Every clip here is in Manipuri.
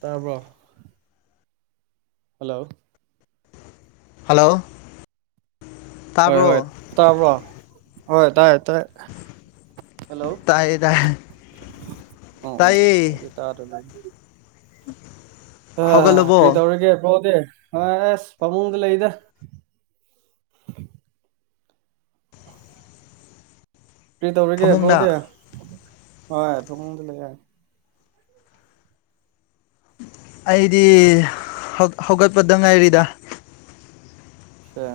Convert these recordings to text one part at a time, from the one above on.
ꯇꯥꯕ꯭ꯔꯣ ꯍꯂꯣ ꯍꯥꯂꯣ ꯍꯣꯏ ꯍꯣꯏ ꯇꯥꯕ꯭ꯔꯣ ꯍꯣꯏ ꯍꯣꯏ ꯇꯥꯏ ꯇꯥꯏ ꯍꯜꯂꯣ ꯇꯥꯌꯦ ꯇꯥꯌꯦ ꯇꯥꯏꯌꯦ ꯇꯥ ꯑꯗꯨ ꯂꯩ [unintelligible] ꯑ ꯀꯔꯤ ꯍꯧꯒꯠꯂꯕꯣ ꯇꯧꯔꯤꯒꯦ ꯕ꯭ꯔꯣ ꯗꯤ ꯑ ꯑꯦꯁ ꯐꯥꯃꯨꯡꯗ ꯂꯩꯔꯤꯗ ꯀꯔꯤ ꯇꯧꯔꯤꯒꯦ ꯐꯃꯨꯡꯗ ꯕ꯭ꯔꯣꯗꯤ ꯍꯣꯏ ꯐꯨꯃꯨꯡꯗ ꯂꯩ ꯌꯥ ꯑꯩꯗꯤ ꯍꯧ ꯍꯧꯒꯠꯄꯗ ꯉꯥꯏꯔꯤꯗ ꯑ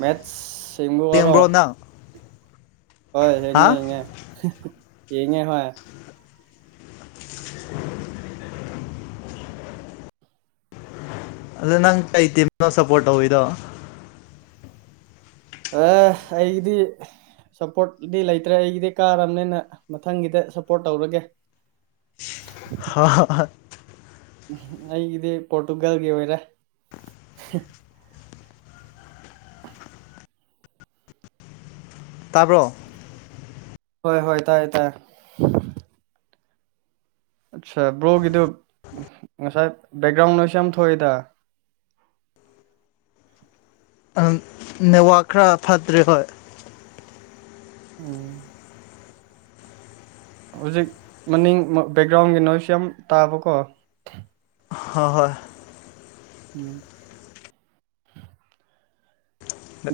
ꯃꯦꯠꯁ ꯁꯤꯕ ꯋꯥꯔꯣ ꯌꯦꯡꯕ꯭ꯔꯣ ꯅꯪ ꯍꯣꯏ ꯍꯥ ꯌꯦꯡꯉꯦ ꯌꯦꯡꯉꯦ ꯌꯦꯡꯉꯦ ꯍꯣꯏ ꯑꯗ ꯅꯪ ꯀꯩꯇꯤꯅꯣ ꯁꯞꯄꯣꯔꯠ ꯇꯧꯋꯤꯗꯣ ꯑꯦ ꯑꯩꯒꯤꯗꯤ ꯁꯞꯄꯣꯔꯠꯗꯤ ꯂꯩꯇ꯭ꯔꯦ ꯑꯩꯒꯤꯗꯤ ꯀꯥꯔꯕꯅꯤꯅ ꯃꯊꯪꯒꯤꯗ ꯁꯞꯄꯣꯔꯠ ꯇꯧꯔꯒꯦ [unintelligible] ꯑꯩꯒꯤꯗꯤ ꯄꯣꯔꯇꯨꯒꯜꯒꯤ ꯑꯣꯏꯔꯦ [inaudible] ꯇꯥꯕ꯭ꯔꯣ ꯍꯣꯏ ꯍꯣꯏ ꯇꯥꯏꯌꯦ ꯇꯥꯏꯦ ꯑꯠꯆꯥ ꯕ꯭ꯂꯣꯒꯤꯗꯨ ꯉꯁꯥꯏ ꯕꯦꯛꯒ꯭ꯔꯥꯎꯟ ꯑꯣꯏꯁꯨ ꯌꯥꯝ ꯊꯣꯛꯑꯦꯗ ꯑꯗꯨ ꯅꯦꯠꯋꯥꯛ ꯈꯔ ꯐꯠꯇ꯭ꯔꯦ ꯍꯣꯏ [inaudible] ꯍꯧꯖꯤꯛ ꯃꯅꯤꯡ ꯕꯦꯛꯒ꯭ꯔꯥꯎꯟꯒꯤ ꯅꯣꯁꯨ ꯌꯥꯝ ꯇꯥꯕꯀꯣ ꯍꯣꯏ ꯍꯣꯏ [inaudible]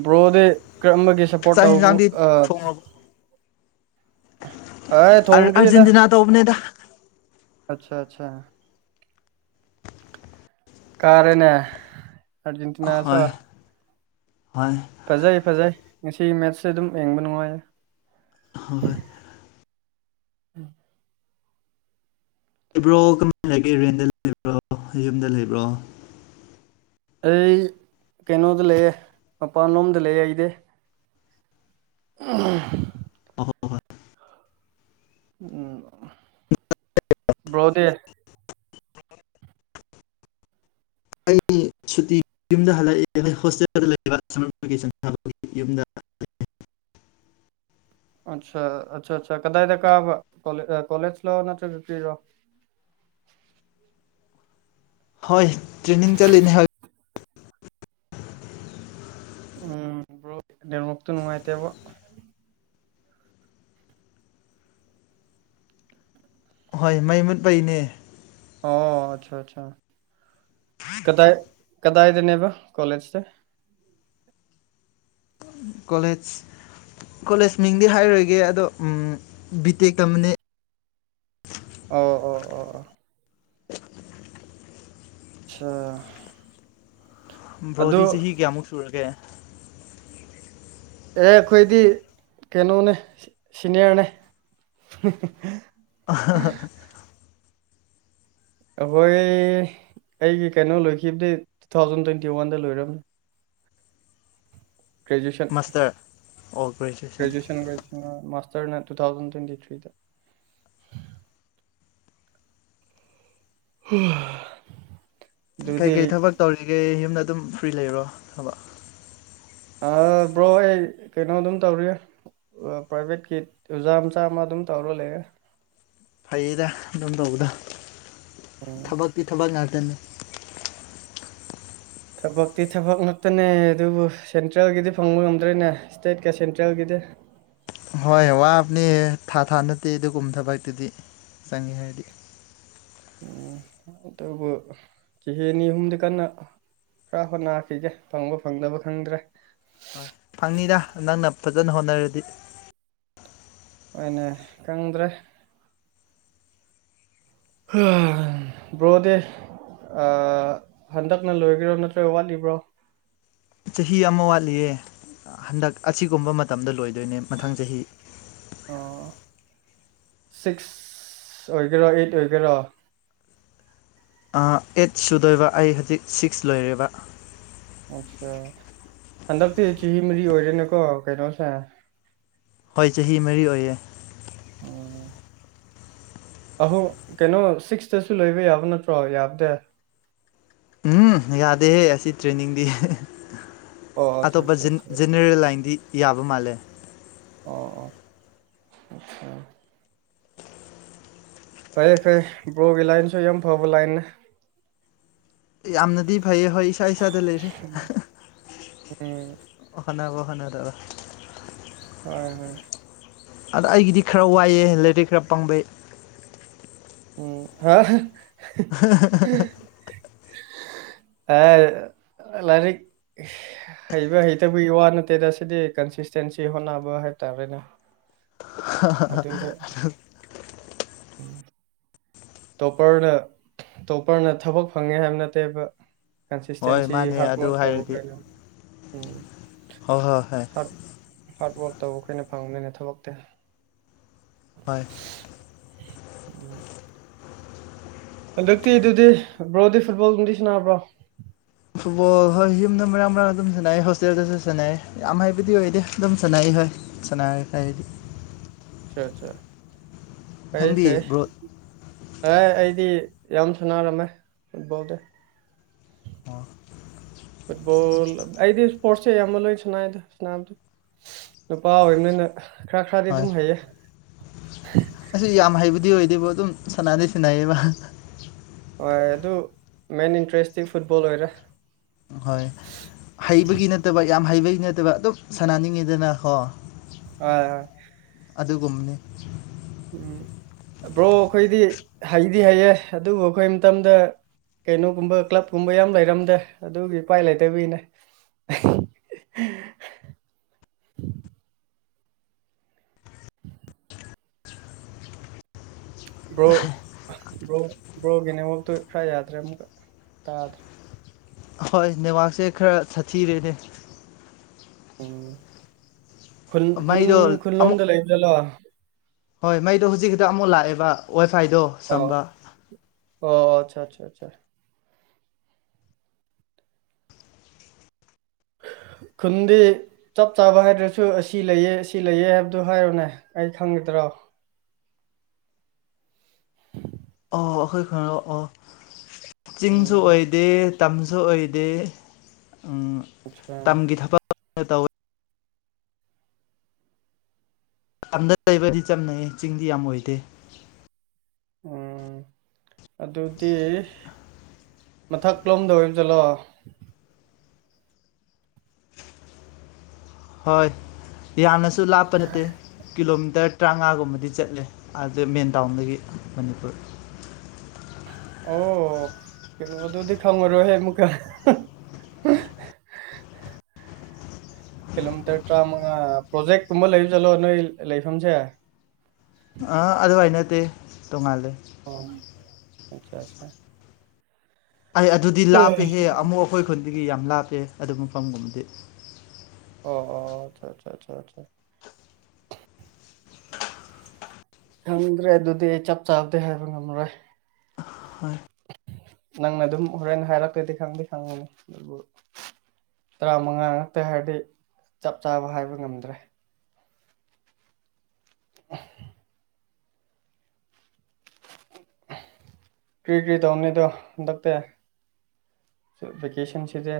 ꯕ꯭ꯔꯣꯗꯤ ꯀꯔꯝꯕ ꯁꯞꯄꯣꯔꯠ ꯆꯥꯛ ꯇꯧꯕ ꯌꯦꯟꯁꯥꯡꯗꯤ ꯑꯦ ꯊꯣꯡꯗ꯭ꯔꯤꯗ ꯑꯔꯖꯦꯟꯇꯤꯅꯥ ꯇꯧꯕꯅꯦꯗ ꯑꯆꯥ ꯑꯆꯥ ꯀꯥꯔꯦꯅꯦ ꯍꯣꯏ ꯑꯔꯖꯦꯟꯇꯤꯅꯥꯁꯨꯣ ꯍꯣꯏ ꯐꯖꯩ ꯐꯖꯩ ꯉꯁꯤ ꯃꯦꯠꯁꯦ ꯑꯗꯨꯝ ꯌꯦꯡꯕ ꯅꯨꯡꯉꯥꯏꯌꯦ ꯍꯣꯏ ꯎꯝ ꯂꯩꯕ꯭ꯔꯣ ꯀꯃꯥꯏꯅ ꯂꯩꯒꯦ ꯔꯦꯟꯗ ꯂꯩꯕ꯭ꯔꯣ ꯌꯨꯝꯗ ꯂꯩꯕ꯭ꯔꯣ ꯑꯩ ꯀꯩꯅꯣꯗ ꯂꯩꯌꯦ ꯃꯄꯥꯟꯂꯣꯝꯗ ꯂꯩꯌꯦ ꯑꯩꯗꯤ ꯑ ꯎꯝ ꯭ꯔꯣꯗꯦ ꯁꯨꯇꯤ ꯌꯨꯝꯗ ꯍꯜꯂꯛꯑꯦ ꯍꯣꯁꯇꯦꯜ ꯂꯩꯒꯤ ꯌꯨꯝꯗ ꯑꯆꯥ ꯑꯆꯥ ꯑ ꯀꯗꯥꯏꯗ ꯀꯣꯦꯖ ꯂ ꯅꯠꯇꯣ ꯍꯣꯏ ꯇ꯭ꯔꯦꯅꯤꯡ ꯆ ꯂꯩꯅꯦ ꯍꯥꯏ ꯎꯝꯣꯛ ꯅꯦꯠꯋꯛꯇꯣ ꯅꯨꯡꯉꯥꯏꯇꯦꯕ ꯍꯣꯏ ꯃꯩ ꯃꯨꯠꯄꯩꯅꯦ ꯑꯣ ꯑꯆꯥ ꯑꯆꯥ ꯀꯗꯥ ꯀꯗꯥꯏꯗꯅꯦꯕ ꯀꯣꯂꯦꯖꯁ ꯀꯣꯂꯦꯖ ꯀꯣꯂꯦꯖ ꯃꯤꯡꯗꯤ ꯍꯥꯏꯔꯣꯏꯒꯦ ꯑꯗꯣ ꯕꯤ ꯇꯦꯛ ꯇꯝꯕꯅꯦ ꯑꯣ ꯑꯣ ꯑꯣ ꯑꯣ ꯑꯣ ꯑ ꯕ꯭ꯔꯣꯗꯤ ꯆꯍꯤ ꯀꯌꯥꯃꯨꯛ ꯁꯨꯔꯒꯦ ꯑꯦ ꯑꯩꯈꯣꯏꯗꯤ ꯀꯩꯅꯣꯅꯦ ꯁꯤꯅꯤꯌꯔꯅꯦ ꯑ ꯍ ꯑꯩꯈꯣꯏ ꯑꯩꯒꯤ ꯀꯩꯅꯣ ꯂꯣꯏꯈꯤꯕꯗꯤ ꯇꯨ ꯊꯥꯎꯖꯟ ꯇ꯭ꯋꯦꯟꯇꯤ ꯋꯥꯟꯗ ꯂꯣꯏꯔꯕꯅꯦ ꯒ꯭ꯔꯦꯖꯨꯌꯦꯁꯟ ꯃꯥꯁꯇꯔ ꯑꯣ ꯒ꯭ꯔꯦꯖꯨꯑꯦꯁꯟ ꯒ꯭ꯔꯦꯖꯨꯑꯌꯦꯁꯟ ꯒ꯭ꯔꯦꯖꯁꯟ ꯃꯥꯁꯇꯔꯅ ꯇꯨ ꯊꯥꯎꯖꯟ ꯇ꯭ꯋꯦꯟꯇꯤ ꯊ꯭ꯔꯤꯗ ꯍ ꯀꯩ ꯀꯩ ꯊꯕꯛ ꯇꯧꯔꯤꯒꯦ ꯌꯨꯝꯗ ꯑꯗꯨꯝ ꯐ꯭ꯔꯤ ꯂꯩꯔꯣ ꯊꯕ ꯕ꯭ꯔꯣ ꯑꯩ ꯀꯩꯅꯣ ꯑꯗꯨꯝ ꯇꯧꯔꯤ ꯄ꯭ꯔꯥꯏꯚꯦꯠꯀꯤ ꯑꯣꯖꯥ ꯃꯆꯥ ꯑꯃ ꯑꯗꯨꯝ ꯇꯧꯔ ꯂꯩꯔꯦ ꯐꯩꯗ ꯑꯗꯨꯝ ꯇꯧꯕꯗ ꯎꯝ ꯊꯕꯛꯇꯤ ꯊꯕꯛ ꯉꯥꯛꯇꯅꯤ ꯊꯕꯛꯇꯤ ꯊꯕꯛ ꯉꯥꯛꯛꯇꯅꯦ ꯑꯗꯨꯕꯨ ꯁꯦꯟꯇ꯭ꯔꯦꯜꯒꯤꯗꯤ ꯐꯪꯕ ꯉꯝꯗ꯭ꯔꯦꯅꯦ ꯏꯁ꯭ꯇꯦꯠꯀ ꯁꯦꯟꯇ꯭ꯔꯦꯜꯒꯤꯗꯤ ꯍꯣꯏ ꯋꯥꯕꯅꯦ ꯊꯥ ꯊꯥ ꯅꯠꯇꯦ ꯑꯗꯨꯒꯨꯝꯕ ꯊꯕꯛꯇꯨꯗꯤ ꯆꯪꯉꯦ ꯍꯥꯏꯔꯗꯤ ꯎꯝꯇꯕꯨ ꯆꯍꯤꯅꯤ ꯑꯍꯨꯝꯗꯤ ꯀꯟꯅ ꯈꯔ ꯍꯣꯠꯅꯈꯤꯒꯦ ꯐꯪꯕ ꯐꯪꯗꯕ ꯈꯪꯗ꯭ꯔꯦ꯫ ꯍꯣꯏ ꯐꯪꯅꯤꯗ ꯅꯪꯅ ꯐꯖꯅ ꯍꯣꯠꯅꯔꯗꯤ꯫ ꯍꯣꯏꯅꯦ ꯀꯪꯗ꯭ꯔꯦ꯫ ꯕ꯭ꯔꯣꯗꯦ ꯍꯟꯗꯛꯅ ꯂꯣꯏꯈꯔꯣ ꯅꯠꯇ꯭ꯔꯒ ꯋꯥꯠꯂꯤꯕ꯭ꯔꯣ ꯆꯍꯤ ꯑꯃ ꯋꯥꯠꯂꯤꯌꯦ ꯍꯟꯗꯛ ꯑꯁꯤꯒꯨꯝꯕ ꯃꯇꯝꯗ ꯂꯣꯏꯗꯣꯏꯅꯦ ꯃꯊꯪ ꯆꯍꯤ꯫ ꯑꯣ ꯁꯤꯛꯁ ꯑꯣꯏꯒꯦꯔꯥ ꯑꯩꯠ ꯑꯣꯏꯒꯦꯔꯥ ꯑꯩꯠ ꯁꯨꯗꯣꯏꯕ ꯑꯩ ꯍꯧꯖꯤꯛ ꯁꯤꯛꯁ ꯂꯣꯏꯔꯦꯕ ꯑꯆꯥꯥ ꯍꯟꯗꯛꯇꯤ ꯆꯍꯤ ꯃꯔꯤ ꯑꯣꯏꯔꯦꯅꯀꯣ ꯀꯩꯅꯣꯁꯦ꯫ ꯑꯩꯣꯏ ꯆꯍꯤ ꯃꯔꯤ ꯑꯣꯏꯌꯦ꯫ ꯑꯣ ꯑꯍꯧ ꯀꯩꯅꯣ ꯁꯤꯛꯁꯇꯁꯨ ꯂꯩꯕ ꯌꯥꯕ ꯅꯠꯇ꯭ꯔꯣ ꯌꯥꯕꯗ ꯎꯝ ꯌꯥꯗꯦꯍꯦ ꯑꯁꯤ ꯇ꯭ꯔꯦꯟꯅꯤꯡꯗꯤ꯫ ꯑꯣ ꯑꯠꯆꯥ ꯑꯇꯣꯞꯄ ꯑꯠꯆꯥ ꯑꯆꯥ ꯖꯤꯦꯅꯦꯔꯦꯜ ꯂꯥꯏꯟꯗꯤ ꯌꯥꯕ ꯃꯥꯜꯂꯦ꯫ ꯑꯣ ꯑꯣ ꯑ ꯐꯩꯦ ꯐꯩ ꯕ꯭ꯔꯣꯒꯤ ꯂꯥꯏꯟꯁꯨ ꯌꯥꯝ ꯐꯕ ꯂꯥꯏꯅꯦ꯫ ꯌꯥꯝꯅꯗꯤ ꯐꯩ ꯍꯣꯏ ꯏꯁꯥ ꯏꯁꯥꯗ ꯂꯩ꯫ ꯎꯝ ꯑꯣꯈꯅꯕꯣ ꯍꯅ ꯗꯕ ꯍꯣꯏ ꯍꯣꯏ ꯑꯗ ꯑꯩꯒꯤꯗꯤ ꯈꯔ ꯋꯥꯏꯑꯦ ꯂꯥꯏꯔꯤꯛ ꯈꯔ ꯄꯥꯕꯩ ꯎꯝ ꯍꯥ ꯑ ꯂꯔꯤꯛ ꯍꯩꯕ ꯍꯩꯇꯕꯒꯤ ꯋꯥ ꯅꯠꯇꯦꯗ ꯁꯤꯗꯤ ꯀꯟꯁꯤꯁꯇꯦꯟꯁꯤ ꯍꯣꯠꯅꯕ ꯍꯥꯏꯕꯇꯥꯥꯔꯦꯅꯦ꯫ ꯑꯗꯅꯦ ꯎꯝ ꯇꯣꯞꯄꯔꯅ ꯇꯣꯞꯄꯔꯅ ꯊꯕꯛ ꯐꯪꯉꯦ ꯍꯥꯏꯕ ꯅꯠꯇꯦꯕ ꯍꯣꯏ ꯀꯟꯁꯤꯁꯇꯦꯟꯁꯤ ꯃꯥꯅꯦ ꯈꯛ ꯑꯗꯨ ꯇꯥꯑꯣ ꯍꯥꯏꯔꯗꯤ ꯍꯣꯏ ꯍꯣꯏ ꯍꯣꯏ ꯍꯥꯏꯕ ꯍꯥꯔꯠ ꯋꯥꯔꯛ ꯇꯧꯕ ꯑꯩꯈꯣꯏꯅ ꯐꯪꯕꯅꯤꯅ ꯊꯕꯛꯇꯤ꯫ ꯍꯣꯏ [inaudible] ꯍꯟꯗꯛꯇꯤ ꯑꯗꯨꯗꯤ ꯕ꯭ꯔꯣꯗꯤ ꯐꯨꯠꯕꯣꯜꯒꯝꯗꯤ ꯁꯅꯥꯕ꯭ꯔꯣ ꯐꯨꯠꯕꯣꯜ ꯍꯣꯏ ꯌꯨꯝꯗ ꯃꯔꯥꯡ ꯃꯔꯥꯡꯅ ꯑꯗꯨꯝ ꯁꯥꯟꯅꯩ ꯍꯣꯁꯇꯦꯜꯗꯁꯨ ꯁꯥꯟꯅꯩ ꯌꯥꯝ ꯍꯥꯏꯕꯗꯤ ꯑꯣꯏꯗꯦ ꯑꯗꯨꯝ ꯁꯥꯟꯅꯩ ꯍꯣꯏ ꯆꯅ ꯇꯗꯤ ꯑꯆꯥ ꯑꯆꯥ ꯐꯩꯌꯦ ꯅꯪꯗꯤ ꯐꯩꯌꯦ꯫ ꯕ꯭ꯔꯣ ꯑꯦ ꯑꯩꯗꯤ ꯌꯥꯝ ꯁꯨꯅꯥꯔꯝꯃꯦ ꯐꯨꯠꯕꯣꯜꯗ ꯑꯣ ꯐꯨꯠꯕꯣꯜ ꯑꯩꯗꯤ ꯏꯁꯄꯣꯔꯠꯁꯦ ꯑꯌꯥꯝꯕ ꯂꯣꯏ ꯁꯅꯥꯏꯗ ꯁꯝꯗꯤ ꯅꯨꯄꯥ ꯑꯣꯏꯕꯅꯤꯅ ꯈꯔ ꯈꯔꯗꯤ ꯑꯗꯨꯝ ꯍꯩꯌꯦ꯫ ꯑ ꯌꯥꯝ ꯍꯩꯕꯨꯗꯤ ꯑꯣꯏꯗꯦꯕ ꯑꯗꯨꯝ ꯁꯥꯟꯅꯗꯩ ꯁꯤꯟꯅꯩꯌꯦꯕ ꯍꯣꯏ ꯑꯗꯨ ꯃꯦꯟ ꯏꯟꯇ꯭ꯔꯦꯁꯇꯤ ꯐꯨꯠꯕꯣꯜ ꯑꯣꯏꯔꯦ꯫ ꯍꯣꯏ ꯍꯩꯕꯒꯤ ꯅꯠꯇꯕ ꯌꯥꯝ ꯍꯩꯕꯒꯤ ꯅꯠꯇꯕ ꯑꯗꯨꯝ ꯁꯥꯟꯅꯅꯤꯡꯉꯤꯗꯅ ꯀꯣ ꯍꯣꯏ ꯍꯣꯏ꯫ ꯑꯗꯨꯒꯨꯝꯅꯤ꯫ ꯎꯝ ꯕ꯭ꯔꯣ ꯑꯩꯈꯣꯏꯗꯤ ꯍꯩꯗꯤ ꯍꯩꯌꯦ ꯑꯗꯨꯕꯨ ꯑꯩꯈꯣꯏ ꯃꯇꯝꯗ ꯀꯩꯅꯣꯒꯨꯝꯕ ꯀ꯭ꯂꯕꯀꯨꯝꯕ ꯌꯥꯝ ꯂꯩꯔꯝꯗꯦ ꯑꯗꯨꯒꯤ ꯏꯄꯥꯏ ꯂꯩꯇꯕꯤꯒꯤꯅꯦ꯫ [inaudible] ꯕ꯭ꯔꯣ ꯕ꯭ꯔꯣ ꯕ꯭ꯔꯣꯒꯤ ꯅꯦꯋꯇꯨ ꯈꯔ ꯌꯥꯗ꯭ꯔꯦ ꯑꯃꯨꯛꯀ ꯇꯥꯗ꯭ꯔꯦ꯫ ꯍꯣꯏ ꯅꯦꯋꯥꯛꯁꯦ ꯈꯔ ꯁꯥꯊꯤꯔꯦꯅꯦ꯫ ꯎꯝ ꯈꯨꯟ ꯈꯨꯟ ꯃꯩꯗꯣ ꯑꯃꯨꯛ ꯈꯨꯟꯂꯣꯝꯗ ꯂꯩꯕꯗꯂꯣ ꯍꯣꯏ ꯃꯩꯗꯣ ꯍꯧꯖꯤꯛ ꯈꯤꯛꯇ ꯑꯃꯨꯛ ꯂꯥꯛꯑꯦꯕ ꯋꯥꯏ ꯐꯥꯏꯗꯣ ꯑꯣ ꯑꯣ ꯑꯆꯥ ꯑꯠꯆꯥꯆꯥ ꯈꯨꯟꯗꯤ ꯆꯞ ꯆꯥꯕ ꯍꯥꯏꯗ꯭ꯔꯁꯨ ꯑꯁꯤ ꯂꯩꯑꯦ ꯑꯁꯤ ꯂꯩꯑ ꯍꯥꯏꯕꯗꯨ ꯍꯥꯏꯔꯣꯅꯦ ꯑꯩ ꯈꯪꯒꯗ꯭ꯔꯣ ꯑꯣ ꯑꯩꯈꯣꯏ ꯈꯔꯔꯑꯣ ꯑꯣ ꯆꯤꯡꯁꯨ ꯎꯝ ꯑꯣꯏꯗꯦ ꯇꯝꯁꯨ ꯑꯣꯏꯗꯦ ꯑꯆꯥ ꯇꯝꯒꯤ ꯊꯕꯛ ꯇꯧꯋꯤ ꯃꯇꯝꯗ ꯂꯩꯕꯗꯤ ꯆꯝꯅꯩ ꯆꯤꯡꯗꯤ ꯌꯥꯝ ꯑꯣꯏꯗꯦ ꯎꯝ ꯑꯗꯨꯗꯤ ꯃꯊꯛꯂꯣꯝꯗ ꯑꯣꯏꯕꯖꯠꯂꯣ ꯍꯣꯏ ꯌꯥꯝꯅꯁꯨ ꯂꯥꯞꯄ ꯅꯠꯇꯦ ꯀꯤꯂꯣꯃꯤꯇꯔ ꯇꯔꯥꯃꯉꯥꯒꯨꯝꯕꯗꯤ ꯆꯠꯂꯦ ꯑꯗꯨꯗ ꯃꯦꯟ ꯇꯥꯎꯟꯗꯒꯤ ꯃꯅꯤꯄꯨꯔ ꯑꯣ ꯀꯤꯂꯣꯗꯨꯗꯤ ꯈꯪꯉꯔꯣꯏꯍꯦ ꯑꯃꯨꯛꯀ ꯀꯤꯂꯣꯃꯤꯇꯔ ꯇꯔꯥꯃꯉꯥ ꯄ꯭ꯔꯣꯖꯦꯛꯀꯨꯝꯕ ꯂꯩꯕ ꯆꯠꯂꯣ ꯅꯣꯏ ꯂꯩꯐꯝꯁꯦ ꯑꯥ ꯑꯗꯨꯋꯥꯏ ꯅꯠꯇꯦ ꯇꯣꯡꯉꯥꯜꯂꯦ ꯑꯣ ꯑꯆꯥ ꯑꯠꯆꯥ ꯑꯩ ꯑꯗꯨꯗꯤ ꯂꯥꯞꯄꯦꯍꯦ ꯑꯃꯨꯛ ꯑꯩꯈꯣꯏ ꯈꯨꯟꯗꯒꯤ ꯌꯥꯝ ꯂꯥꯞꯄꯦ ꯑꯗꯨ ꯃꯐꯝꯒꯨꯝꯕꯗꯤ ꯑꯣ ꯑꯣ ꯑꯆꯥ ꯑꯆꯥ ꯑꯆꯥ ꯑꯆꯥ ꯈꯪꯗ꯭ꯔꯦ ꯑꯗꯨꯗꯤ ꯑꯩ ꯆꯞ ꯆꯥꯕꯗꯤ ꯍꯥꯏꯕ ꯉꯝꯔꯣꯏ ꯍꯣꯏ ꯅꯪꯅ ꯑꯗꯨꯝ ꯍꯣꯔꯦꯟꯅ ꯍꯥꯏꯔꯛꯇ꯭ꯔꯗꯤ ꯈꯪꯗꯤ ꯈꯪꯉꯅꯤ ꯑꯗꯨꯕꯨ ꯇꯔꯥꯃꯉꯥ ꯉꯥꯛꯇ ꯍꯥꯏꯔꯗꯤ ꯆꯞ ꯆꯥꯕ ꯍꯥꯏꯕ ꯉꯝꯗ꯭ꯔꯦ [unintelligible] ꯀ꯭ꯔꯤ ꯀ꯭ꯔꯤ ꯇꯧꯅꯤ ꯑꯗꯣ ꯍꯟꯗꯛꯇꯤ ꯚꯦꯀꯦꯁꯟꯁꯤꯗꯤ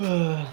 ꯎꯟ